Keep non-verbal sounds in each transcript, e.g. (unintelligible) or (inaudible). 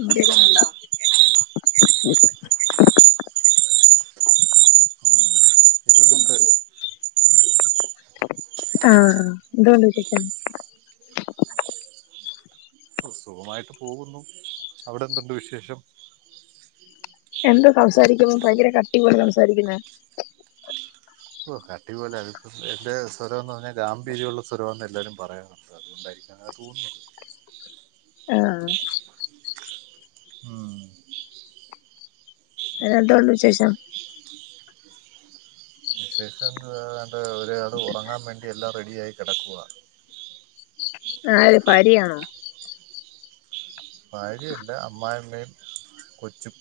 ഉം കേക്കുന്നുണ്ടോ (unintelligible) ആഹ് എന്തുണ്ട് വിശേഷം? സുഖമായിട്ട് പോകുന്നു. അവിടെന്തുണ്ട് വിശേഷം? എന്താ സംസാരിക്കുമ്പോ ഭയങ്കര കട്ടി പോലേ സംസാരിക്കുന്ന? ഓ കട്ടി പോലെ. അ എന്റെ സ്വരം ന്ന് പറഞ്ഞാ ഗാംഭീര്യള്ള സ്വരംന്ന എല്ലരും പറയണേ. അതുകൊണ്ടായിരിക്കാം അങ്ങനെ തോന്നുന്ന ആഹ ഉം എന്തുണ്ട് വിശേഷം വിശേഷം എന്ത് എൻ്റെ ഒരാൾ ഉറങ്ങാൻ വേണ്ടി എല്ലാം റെഡിയായി കിടക്കവാ ആര് ഭാര്യ ആണോ ഭാര്യയല്ല അമ്മായിമ്മയും കൊചും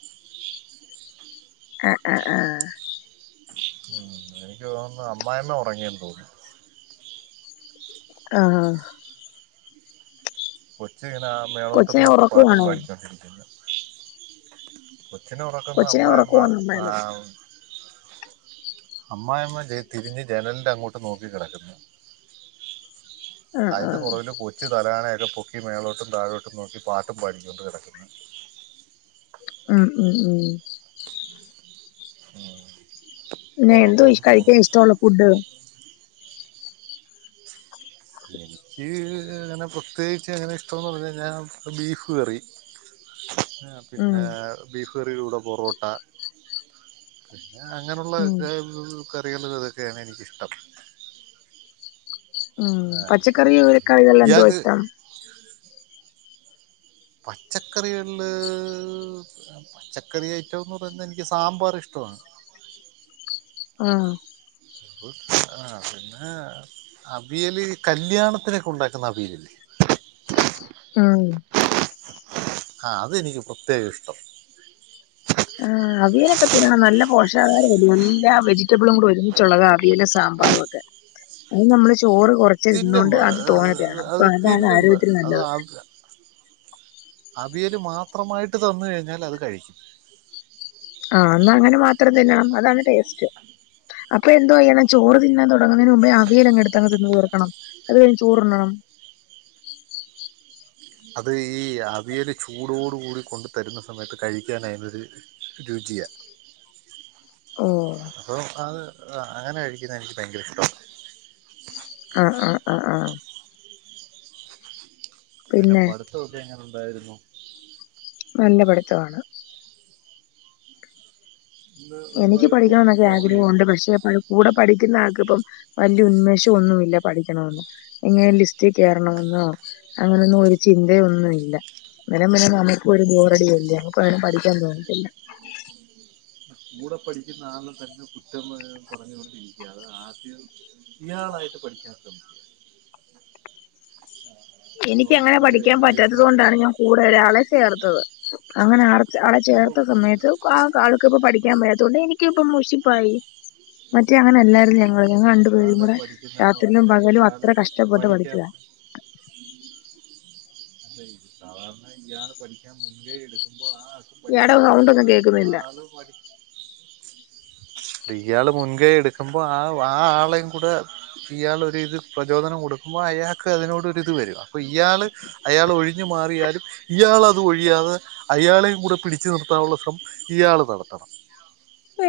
അ ആ ആ ഉം എനിക്ക് തോന്നുന്നത് അമ്മായി അമ്മ ഉറങ്ങിയെന്ന് തോന്നുന്നു ആഹ ആ കൊച്ച് ഇങ്ങനെ മേലോട്ടും കൊച്ചിനെ നോക്കി ഉറക്കുവാണോ പട്ടുംപാടി കൊണ്ടിരിക്കുന്ന കൊച്ചിനെ ഉറക്കുന്നത് കൊച്ചിനെ അമ്മായിഅമ്മ ഉറക്കുവാണോ അമ്മായിമ്മ ആഹ് അമ്മായിമ്മ ദേ തിരിഞ്ഞ് ജനലിന്റെ അങ്ങോട്ട് നോക്കി കിടക്കുന്ന് (inaudible) അതിന്റെ ആഹ് പുറകില് കൊച്ച് തലണയൊക്കെ പൊക്കി മേളോട്ടും താഴോട്ടും നോക്കി പാട്ടും പാടിക്കൊണ്ട് കിടക്ക്ന്ന് ഉം ഉം ഉം ഉം ഇപ്പൊ പിന്നെ എന്തോ ഉറങ്ങുവെന്ന് കഴിക്കാൻ തോന്നുന്നു ഇഷ്ടുള്ള ഫുഡ് എനിക്ക് അങ്ങനെ പ്രത്യേകിച്ച് അങ്ങനെ ഇഷ്ട്ടന്ന് പറഞ്ഞ്കഴിഞ്ഞ ബീഫ് കറി പിന്നെ ഉം പിന്നെ ബീഫ് കറയിടെകൂടെ പൊറോട്ട പിന്നെ അങ്ങനെയുള്ള ഉം (unintelligible) കറികൾ ഇതൊക്കെയാണ് എനിക്കിഷ്ടം ഉം ആഹ് പച്ചക്കറിയ പിന്നെ ഇക്കായ ഇതല്ലോ എന്തോ ഇയാൾക്ക് ഇഷ്ടം പച്ചക്കറികളിൽ പച്ചക്കറി ഐറ്റം ന്ന് പറയുന്നത് എനിക്ക് സാമ്പാർ ഇഷ്ടമാണ് ആഹ (unintelligible) പിന്നെ അവിയല് കല്യാണത്തിനൊക്കെ ഉണ്ടാക്കുന്ന അവിയലില്ലെ ഉം ആ അതെനിക്ക് പ്രത്യേകം ഇഷ്ട്ടം ആ അവിയലൊക്കെ പിന്നെ നല്ല പോഷാഹാരം എല്ലാ വെജിറ്റബിളും കൂടി ഒരുമിച്ചുള്ളതാ അവിയൽ സാ ക്കെ പിന്നെ നമ്മള് ചോറ് കുറ തിന്നും ആഹ്ഹ് അത് തിന്നും ആരോഗ്യത്തിന് അത് നല്ലത് ആദ്യ അവിയല് മാത്രമായിട്ട് തന്ന് കഴിഞ്ഞാൽ അത് കഴിക്കും ആഹ ന്ന അങ്ങനെ മാത്രം തിന്നണം അതാണ് ടേസ്റ്റ് അപ്പൊ എന്തോയ്യണം ചോറ്തിന്നാൻ തുടങ്ങതിന് മുമ്പേ അവിയൽ അങ്ങെടുത്ത് തിന്ന് തീർക്കണം അതുകഴിഞ്ഞ് ചോറുണ്ണണം അത് ഈ അവിയൽ ചൂടോടു കൂടി കൊണ്ടു തരുന്ന സമയത്ത് കഴിക്കാനതിനൊരു രുചിയ ഓ (inaudible) ആ ആ ആ ആ പിന്നെ പഠിത്തൊക്കെ എങ്ങനെ ഉണ്ടായിരുന്നു നല്ല പഠിത്തമാണ് ഇന്ന് എനിക്ക് ഒരുപാട് പഠിക്കണം ടോപ്പിക്ക് എന്നൊക്കെ നല്ല കവർ ചെയ്തു ആഗ്രഹമുണ്ട് പക്ഷെ കൂടെ പഠിക്കുന്ന ആൾക്ക് ഇപ്പം വലിയ ഉന്മേഷം ഒന്നുമില്ല പഠിക്കണമന്ന് എങ്ങനെ ലിസ്റ്റ് കേയറണമെന്നോ അങ്ങനൊന്നും ഒരു ചിന്തയൊന്നും ഇല്ല അന്നെരം പിന്നെ നമുക്ക് ഒരു ബോറടിയല്ലേ നമുക്ക് പഠിക്കാൻ തോന്നതില്ല കൂടെ പഠിക്കുന്ന ആളെ തന്നെ കുറ്റം പറഞ്ഞുകൊണ്ടിരിക്കുക അത് ആദ്യം ഇയാളായിട്ട് പഠിക്കാത്തും എനിക്ക് അപ്പം എങ്ങനെ ഒരു പഠിക്കാൻ ഒരു പറ്റാത്തത് ഇതിനകത്ത് കൊണ്ടാണ് ഞാൻ കൂടെ ഒരാളെ ചേർത്തത് അങ്ങനെ ആർ ആ അപ്പോൾ ചേർത്ത കൂടെ സമയത്ത് കാ എനിക് ഇപ്പോ പഠിക്കാൻ വയ്യാതോണ്ട് എനിക്കിപ്പോ മുഷിപ്പായി മറ്റേ അങ്ങനെ എല്ലാരുന്നു ഞങ്ങ ആഹ് ഞങ്ങള് രണ്ടു പേരും ഇയാള് കൂടെ പഠിക്കുന്നെന്ന് പറഞ്ഞു രാത്രിയിലും കഴിഞ്ഞാൽ പകലും ഇയാള് അത്ര കഷ്ടപ്പെട്ട് പഠിക്കാൻ പഠിച്ചതാ സാധാരണ ഇയാള് പഠിക്കാൻ മുൻ കൈ എടുക്കുമ്പോ ആ ആൾക്ക് ഇയാടെ പഠിക്കാൻ സൗണ്ട് ഒന്നും നല്ലതാണ് ആ കേൾക്കുന്നില്ല ആളും പഠി ഇയാള് മുൻകൈ എടുക്കുമ്പോ ആ ആ ആളെയും കൂടെ ഇയാളൊ ഒരു ഇത് പ്രചോദനം കൊടുക്കുമ്പോൾ അയാൾക്ക് അതിനോടൊരിത് വരും അപ്പോൾ ഇയാൾ അയാൾ ഒഴിഞ്ഞ് മാറിയാലും ഇയാളത് ഒഴിയാതെ അയാളെയും കൂടെ പിടിച്ചു നിർത്താനുള്ള ശ്രമം ഇയാൾ നടത്തണം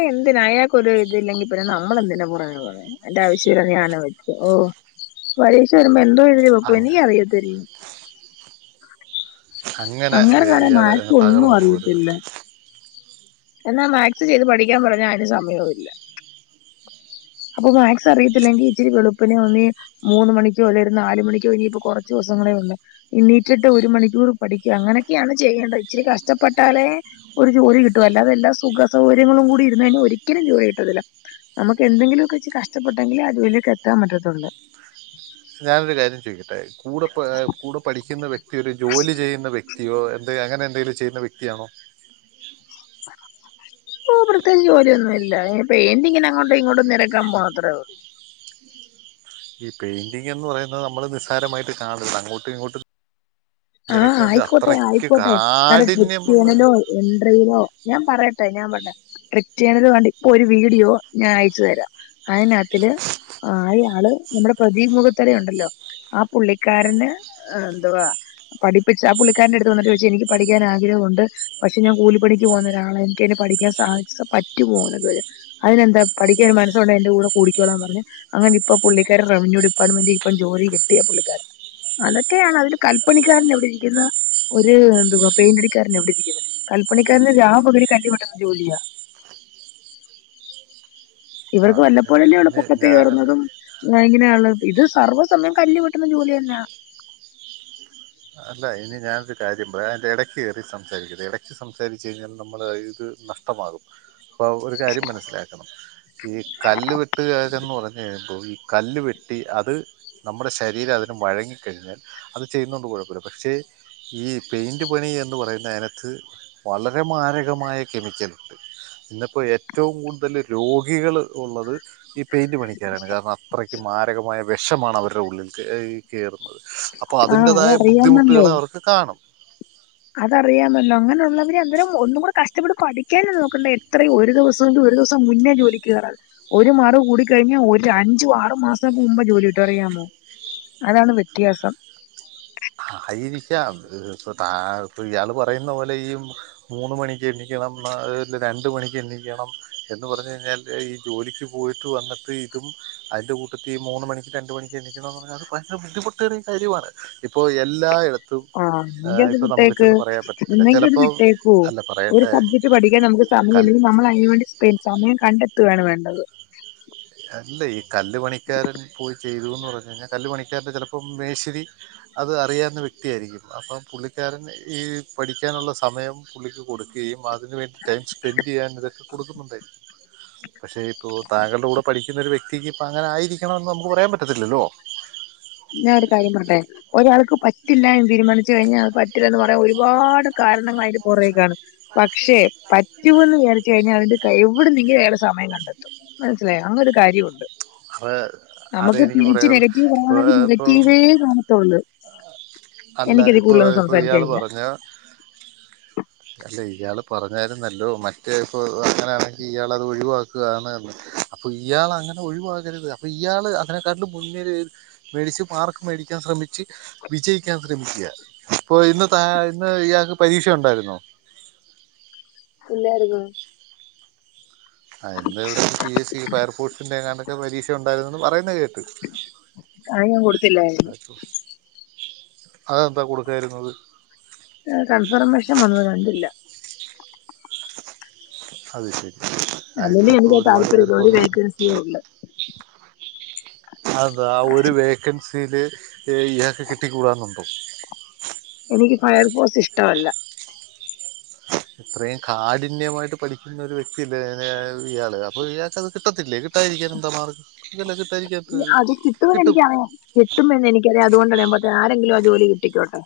എന്തിനാ അയാൾക്ക് ഒരു ഇതില്ലെങ്കിൽ പിന്നെ നമ്മളെന്തിനാ പുറകെ പൊന്നെ എന്റെ ആവശ്യല്ല ഞാനും വെച്ചു ഓഹ് പരീക്ഷ വരുമ്പോ എന്തോ എഴുതിവെക്കു അങ്ങ എനിക്കറിയത്തില്ല. അങ്ങനെ കാണെ ഇയാള് മായക്ക് ഒന്നും തകർന്നു പോകരുത് അറിയത്തില്ല. എന്നാ മാത്സ് ചെയ്ത് പഠിക്കാൻ പറഞ്ഞ അതിന് സമയവും ഇല്ല അപ്പൊ മാക്സ് അറിയത്തില്ലെങ്കിൽ ഇച്ചിരി വെളുപ്പിനെ ഒന്നി മൂന്ന് മണിക്കോ അല്ലെ ഒരു നാലുമണിക്കോ ഇനിയിപ്പോ കുറച്ച് ദിവസങ്ങളേ ഉള്ളു ഇണീറ്റട്ട് ഒരു മണിക്കൂർ പഠിക്കും അങ്ങനൊക്കെയാണ് ചെയ്യേണ്ടത് ഇച്ചരി കഷ്ടപ്പെട്ടാലേ ഒരു ജോലി കിട്ടും അല്ലാതെ എല്ലാ സുഖ സൗകര്യങ്ങളും കൂടി ഇരുന്ന് കയിഞ്ഞാൽ ഒരിക്കലും ജോലി കിട്ടത്തില്ല നമുക്ക് എന്തെിലുമൊക്കെച്ച് കഷ്ടപ്പെട്ടങ്കിൽ അരുലേക്ക് എത്താ പറ്റത്തുള് ഞാനൊരു കാര്യം ചെയോയിട്ടെ കൂടെ കൂടെ പഠിക്കുന്ന വ്യക്തി ഒരു ജോലി ചെയ്യുന്ന വ്യക്തി വക്തിയോ എന്ത് അങ്ങനെ എന്തെലും ചെയ്യുന്ന വ്യക്തിയാണോ ഓഹ് പ്രത്യേകം ജോലിയൊന്നുമില്ല ഇല്ല പെഎന്റിങിൻ ഇങ്ങനെ അങ്ങോും ഇങ്ങോട്ടും നിരക്കാൻ പോണത്ര ഉള്ളു ഈ പെയിന്റിംഗ് എന്ന് പറയുന്നത് നമ്മള് നിസ്സാരമായിട്ട് കാണർത് അങ്ങോട്ടും ഇങ്ങോട്ടും ആഹ് നിനക്ക് അത് ആയിക്കോട്ടെ അത്രയ്ക്ക് ആയിക്കോട്ടെ ഞാന് കാഠിന്യമുള്ള ട്രിപറ്റ്ണല്ലോ എൻട്രിയിലെ ഞാൻ പറയട്ടെ ഞാൻ പറയട്ടെ റിക്ട് ചെയ്യുന്നതിനു വാണ്ടി ഇപ്പൊ ഒരു വീഡിയോ ഞാൻ അയച്ചു തരാം. അതിനാത്തില് ആഹ് അയാള്. നമ്മുടെ പ്രതിപ് മുഖത്തരുണ്ടല്ലോ ആ പുള്ളിക്കാരന് എന്തുവാ പഠപ്പിച്ച് ആ പുള്ളിക്കാരന്റെ അടുത്ത് വന്ന് ചോദിചു എനിക്ക് പഠിക്കൻ ആഗ്രഹമുണ്ട് പക്ഷെ ഞാൻ കൂലിപ്പണിക്ക് പോകുന്ന ഒരാളാ എനിക്ക് അയിന് പഠിക്കാൻ സാധി പറ്റുമോ അതിനെന്താ പഠിക്കാൻ ഒരു മനസ്സുണ്ട എന്റെ കൂടെ കൂടിക്കോളാൻ പറഞ്ഞു അങ്ങനെ ഇപ്പൊ പുള്ളിക്കാരും റവന്യൂ ഡിപ്പാർട്ട്മെന്റ് ഇപ്പം ജോലി കിട്ടിയ പുള്ളിക്കാരന് അതൊക്കെയാണ് അത് കല് പുള്ളിക്കാരന് എവിടെ ഇരിക്കുന്നു ഒരു എന്തുവാ പേൻ്റടിക്കാരൻ എവിടെ ഇരിക്കുന്നു കല്പ്പണിക്കാരന്റെ രാ പകൽ കല്ലുവേട്ടുന്ന ജോലിയാ ആ ഇവർക്ക് വല്ലപ്പോഴല്ലെയൊള്ളു പൊക്കത് ഞാൻ കയറുന്നതും ഇങ്ങനെയ ഉള്ളത് ഇത് സർവ്വ സമയം കല്ല് വെട്ടുന്ന ജോലി തന്നെയ അല്ല ഇനി ഞാനൊരു കാര്യം പറയാം അതിൻ്റെ ഇടയ്ക്ക് കയറി സംസാരിക്കല്ലെ ഇടയ്ക്ക് സംസാരിച് കഴിഞ്ഞാൽ നമ്മൾ ഇത് നഷ്ടം ഒക്കെ മാറും അപ്പോൾ ഒരു കാര്യം മനസ്സിലാക്കണം ഈ കല്ല് വെട്ടുകാരന്ന് പറഞുകയിഞാൽ ഈ കല്ല് വെട്ടി അത് നമ്മുടെ ശരീരം അതിന് വഴങ്ങിക്കഴിഞ്ഞാൽ അത് ചെയ്യുന്ന കൊണ്ട് കുഴപ്പും ഇല്ല പക്ഷേ ഈ പെയിൻറ് പണി എന്ന് പറയുന്ന അതിനത്ത് വളരെ മാരകമായ കെമിക്കലിടു ഇന്ന ഇപ്പോൾ ഏറ്റവും കൂടുതൽ രോഗികൾ ഉള്ളത് ഈ പെയിൻറ് പണിക്കാരാണ് കാരണം അ അത്രക്ക് മാരകമായ വെഷമാണ് അവരുടെ ഉള്ളിൽ കേ, കേറുന്നത് അപ്പോ ആ അതിന്റെതായ ബുദ്ധിമു അതറിയാമല്ലോ ക്കെകാണും. അതറിയാമല്ലോ അങ്ങനഉള്ളവര് അന്തേരം ഒന്നുംകൂട കഷ്ടപ്പെട്ട് പഠിക്കാനും നോക്കണ്ടെ എത്രയും ഒരു ദെവസ (unintelligible) ഒരു ദെവസം മുന്നേ ജോലിക്ക് കേറാ ഒരു മാറവ് കൂടി കഴിഞ്ഞാ ഒര് അഞ്ചു ആറ് മാസം മുമ്പ് ജോലി കിട്ടു അറിയാമോ. അതാണ് വ്യത്യാസം. ആയിരിക്കാം ഇപ്പൊ താ ഇപ്പൊ ഇയാള് പറയുന്ന പോലെ ഈയും മൂന്ന് മണിക്ക് എണിക്കണം ന തില് രണ്ട് മണിക്ക് എണിക്കണം എന്ന് പറഞ്ഞു കഴിഞ്ഞാൽ ഈ ജോലിക്ക് പോയിട്ട് വന്നിട്ട് ഇതും അയിൻ്റെ കൂട്ടത്തി ഈ മൂന്ന് മണി, രണ്ട് മണി ജനിക്കണം പറഞ്ഞ അത് ഭയങ്കര ബുദ്ധിമുട്ടേ ഒരു കാര്യണ് ഇപ്പോ എല്ലായിടത്തും ആഹ് അത് ഇപ്പോൾ നമുക്ക് വിട്ടേക്ക് ചെന്ന് പറയാൻ പറ്റത്തില്ല എന്നങ്കി അത് ചിലപ്പോൾ വിട്ടേക്കോ അല്ല ഒരു പറയട്ടെ സബ്ജക്ട് പഠിക്കാൻ നമുക്ക് സമയം കൽ ഇല്ലെങ്കിൽ നമ്മൾ അതിനവേണ്ടി സ്പെ സമയം കണ്ടെത്തുകയാണ് വേണ്ടത് അല്ല ഈ കല്ല് പണിക്കാരൻ പോയി ചെയ്തുന്ന് പറഞ്ഞു കഴിഞ്ഞാൽ കല്ല് പണിക്കാരന്റെ ചിലപ്പം മേശ്ശിരി അത് അറിയാവുന്ന വ്യക്തിയായിരിക്കും അപ്പം പുള്ളിക്കാരൻ ഈ പഠിക്കാനുള്ള സമയം പുള്ളിക്ക് കൊടുക്കയും അ അതിന്ന് വേണ്ടി ടൈം സ്പെൻഡ് ചെയ്യാൻ ഞ്ഞത് കൊടുക്കുന്നുണ്ടായിരിക്കും പക്ഷേ ഇപ്പോൾ താങ്കളുടെ കൂടെ ഇരിക്കുന്ന ഒരു വക്തിക്ക് ഇപ്പ അങ്ങന ആയിരിക്കണം എന്നു നമുക്ക് പറയാൻ പറ്റത്തില്ലല്ലോ ഞാൻ ഒരു കാര്യം പറട്ടെ ഒരാൾക്ക് പറ്റില്ല എന്ന് തീരുമാനിച്ചു കഴിഞ്ഞാൽ ആഹ് പ ന്ന് പറയാ ഒരുപാട് കാരണങ്ങളായിട്ട് പുറേക്കാണ് പക്ഷെ പറ്റുമന്ന് വിചാരി കഴിഞ്ഞാൽ അതിന്റെ കൈ എവിട നിങ്കും വേറെ സമം കണ്ടെത്തും മനസിലായ അങ്ങനെ ഒരു കാര്യമുണ്ട് അത് അതേ നമ്മക്ക് എനിക്ക് തിരിച്ചു പറയാനുള്ളൂ നെഗറ്റീവ് പറയാ ഇപ്പോൾ (unintelligible) ഇപ്പോൾ നെഗറ്റീവേ കാണത്തുള്ളൂ എനിക്കത് കൂടുതലൊന്നും സംസാരിക്കാനില്ല പിന്ന അല്ല ഇയാൾ പറഞ്ഞരുന്നല്ലോ മറ്റേ ഇപ്പോ അങ്ങനൊണെങ്കി ഇയാൾ അത് ഒഴിവാക്കുകാണ്ല്ലത് അപ്പൊ ഇയാൾ അങ്ങനെ ഒഴിവാകരുത് അപ്പൊ ഇയാള് അതിനെക്കാട്ടും മുന്നില് മേഡിസിം മാർക്ക മേടിക്കാൻ ശ്രമിച്ച് വിജയിക്കാൻ ശ്രമിക്കുക ഇപ്പൊ ഇന്ന് ത ഇന്ന് ഇയാൾക്ക് പരീക്ഷ ഉണ്ടായിരുന്നോ പില്ലർരുന്നു ആല്ല ഇവിടെ പി എസ് സി ഫയർഫോഴ്സിന്റെ എങ്ങാണ്ട് പരീക്ഷ ഉണ്ടായിരുന്നന്നും പറയ്ന്ന കേട്ട് അയ് ഞാൻ കൊടുത്തില്ലായിരുന്നു അതെന്താ കൊടുക്കായിരുന്നത് കൺഫർമേഷൻ വന്നു കണ്ടില്ല അത് ശരി അല്ലങ്കല് അതിലിപ്പോ എനിക്ക് ഒരുപാട് പേർക്ക് താല്പര്യത്തോടി വന്നു വൈക്കൻസിയേ ഉള്ള അതാ ഒരു വേക്കൻസിൽ ഇയാക്ക് കിട്ടിക്കൂടാ ന്നുണ്ടോ എനിക്ക് ഫയർഫോഴ്സ് ഇഷ്ടമല്ല ഇത്രയും കാഠിന്യമായിട്ട് പഠിക്കുന്നൊ ഒരു വ്യക്തിയല്ലേ ഇയാള് അപ്പൊ ഇയാൾക്ക്ത് കിട്ടത്തില്ലേ കിട്ടായിരിക്കാന് എന്താ മാർഗ്ഗം ഇതെല്ലാം കിട്ടാരിക്കാതത്ത് കിട്ടും കട്ടുമെന്ന് എനിക്കറിയ അതുകൊണ്ടാണമ്പേ ആരെങ്കിലും ആഹ് ചോലി കിട്ടിക്കോട്ടെ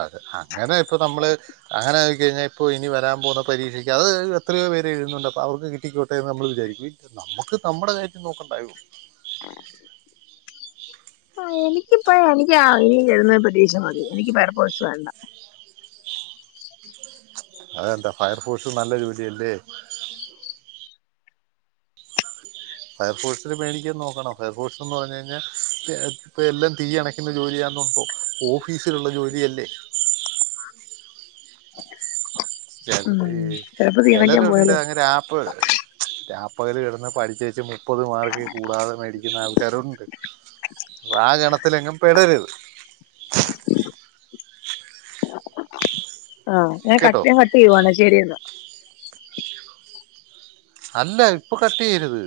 അതെ അങ്ങനെ ഇപ്പൊ നമ്മള് അങ്ങനെ നോക്കി കഴിഞ്ഞാൽ ഇപ്പോ ഇനി വരാൻ പോുന്ന പരീക്ഷയ്ക്ക് അത് എത്രയോ പേര് എഴുതുന്നുണ്ട് അപ അവർക്ക് കിട്ടിക്കോട്ട നമ്മൾ വിചാരിക്കും നമ്മക്ക് നമ്മ കാര്യം നോക്കണ്ടായോ ആഹ് എനിക്കിപ്പ എനിക്ക് ഇനി (unintelligible) പ്രതീക്ഷ മതി എനിക്ക് വേറെ കോയിസ് വേണ്ട അതെന്താ ഫയർഫോഴ്സും നല്ല ജോലിയല്ലേ ഫയർഫോഴ്സിന് മേടിക്കാൻ നോക്കണം ഫയർഫോഴ്സ്ന്ന് പറഞ്ഞ് കഴിഞ്ഞാൽ ഇപ്പോൾ എല്ലാം തീ അണക്ക ജോലിയാന്നോപ്പോ ഓഫീസിലുള്ള ജോലിയല്ലേ ഉം ചെലര് ചിലപ്പോ തീർണിക്കാൻ ചിലരുണ്ട് പോയാലോ അങ്ങനെ രാപ്പ് രാപ്പകൽ കിടന്ന് പഠിചേച്ച് മുപ്പത് മാർക്ക് കൂടാതെ മേടിക്കുന്ന ആൾക്കാരുണ്ട് അപ്പൊ ആ ഗണത്തിലെങ്ങും പെടരുത് (inaudible) ആഹ് ഞാൻ കേട്ടോ കട്ട് കട്ട് ചെയ്യുവണെ ശരിയന്ന അല്ല ഇപ്പൊ കട്ട് ചെയ്യരുത്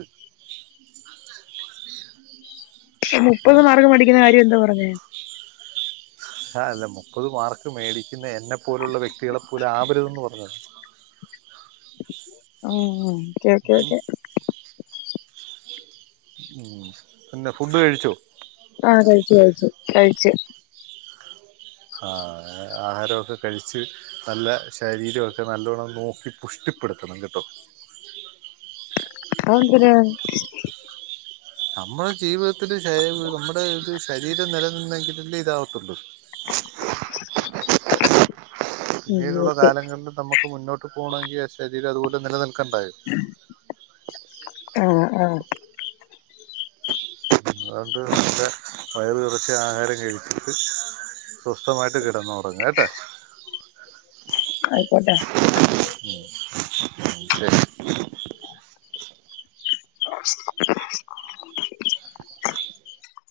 ഏ മുപ്പത് മാർക്ക്‌ മേടിക്കുന്ന കാര്യം എന്തുവാ പറഞ്ഞെ ആഹ് അല്ല മുപ്പത് മാർക്ക് മേടിക്കുന്ന എന്നെ പോലുള്ള വ്യക്തികളെപ്പോലെ ആവരുതെന്ന് പറഞ്ഞതാ ഉ ക്കെ ക്കെ ഉം ക്കെ ഉം പിന്നെ ഫുഡ് കഴിച്ചോ ആഹ് കഴിച്ചു കഴിച്ചു കഴിച്ച് ആഹ് ആഹാരക്കെ കഴിച്ച് നല്ല ശരീരമൊക്കെ നല്ലവണം നോക്കി പുഷ്ടിപ്പെടുത്തണം കേട്ടോ അതെന്തിനാ നമ്മുടെ ജീവിതത്തില് ശരീര നമ്മുടെ ഒരു ശരീരം നിലനിന്നെങ്കിലേ ഇതാവത്തുള്ളൂ (inaudible) ഉം പിന്നീടുള്ള ഓക്കെ കാലങ്ങളിലും നമുക്ക് മുന്നോട്ട് പോണെങ്കി ആഹ് ശരീരം അതുപോലെ നിലനിൽക്കേണ്ടെ ആഹ് ആഹ് (inaudible) (unintelligible) നമ്മുടെ വയറ് നറച്ച് ആഹാരം കഴിച്ചിട്ട് സ്വസ്ഥമായിട്ട് കിടന്നുറങ്ങ് കേട്ട ആയിക്കോട്ടെ മം മ്മ് ശരി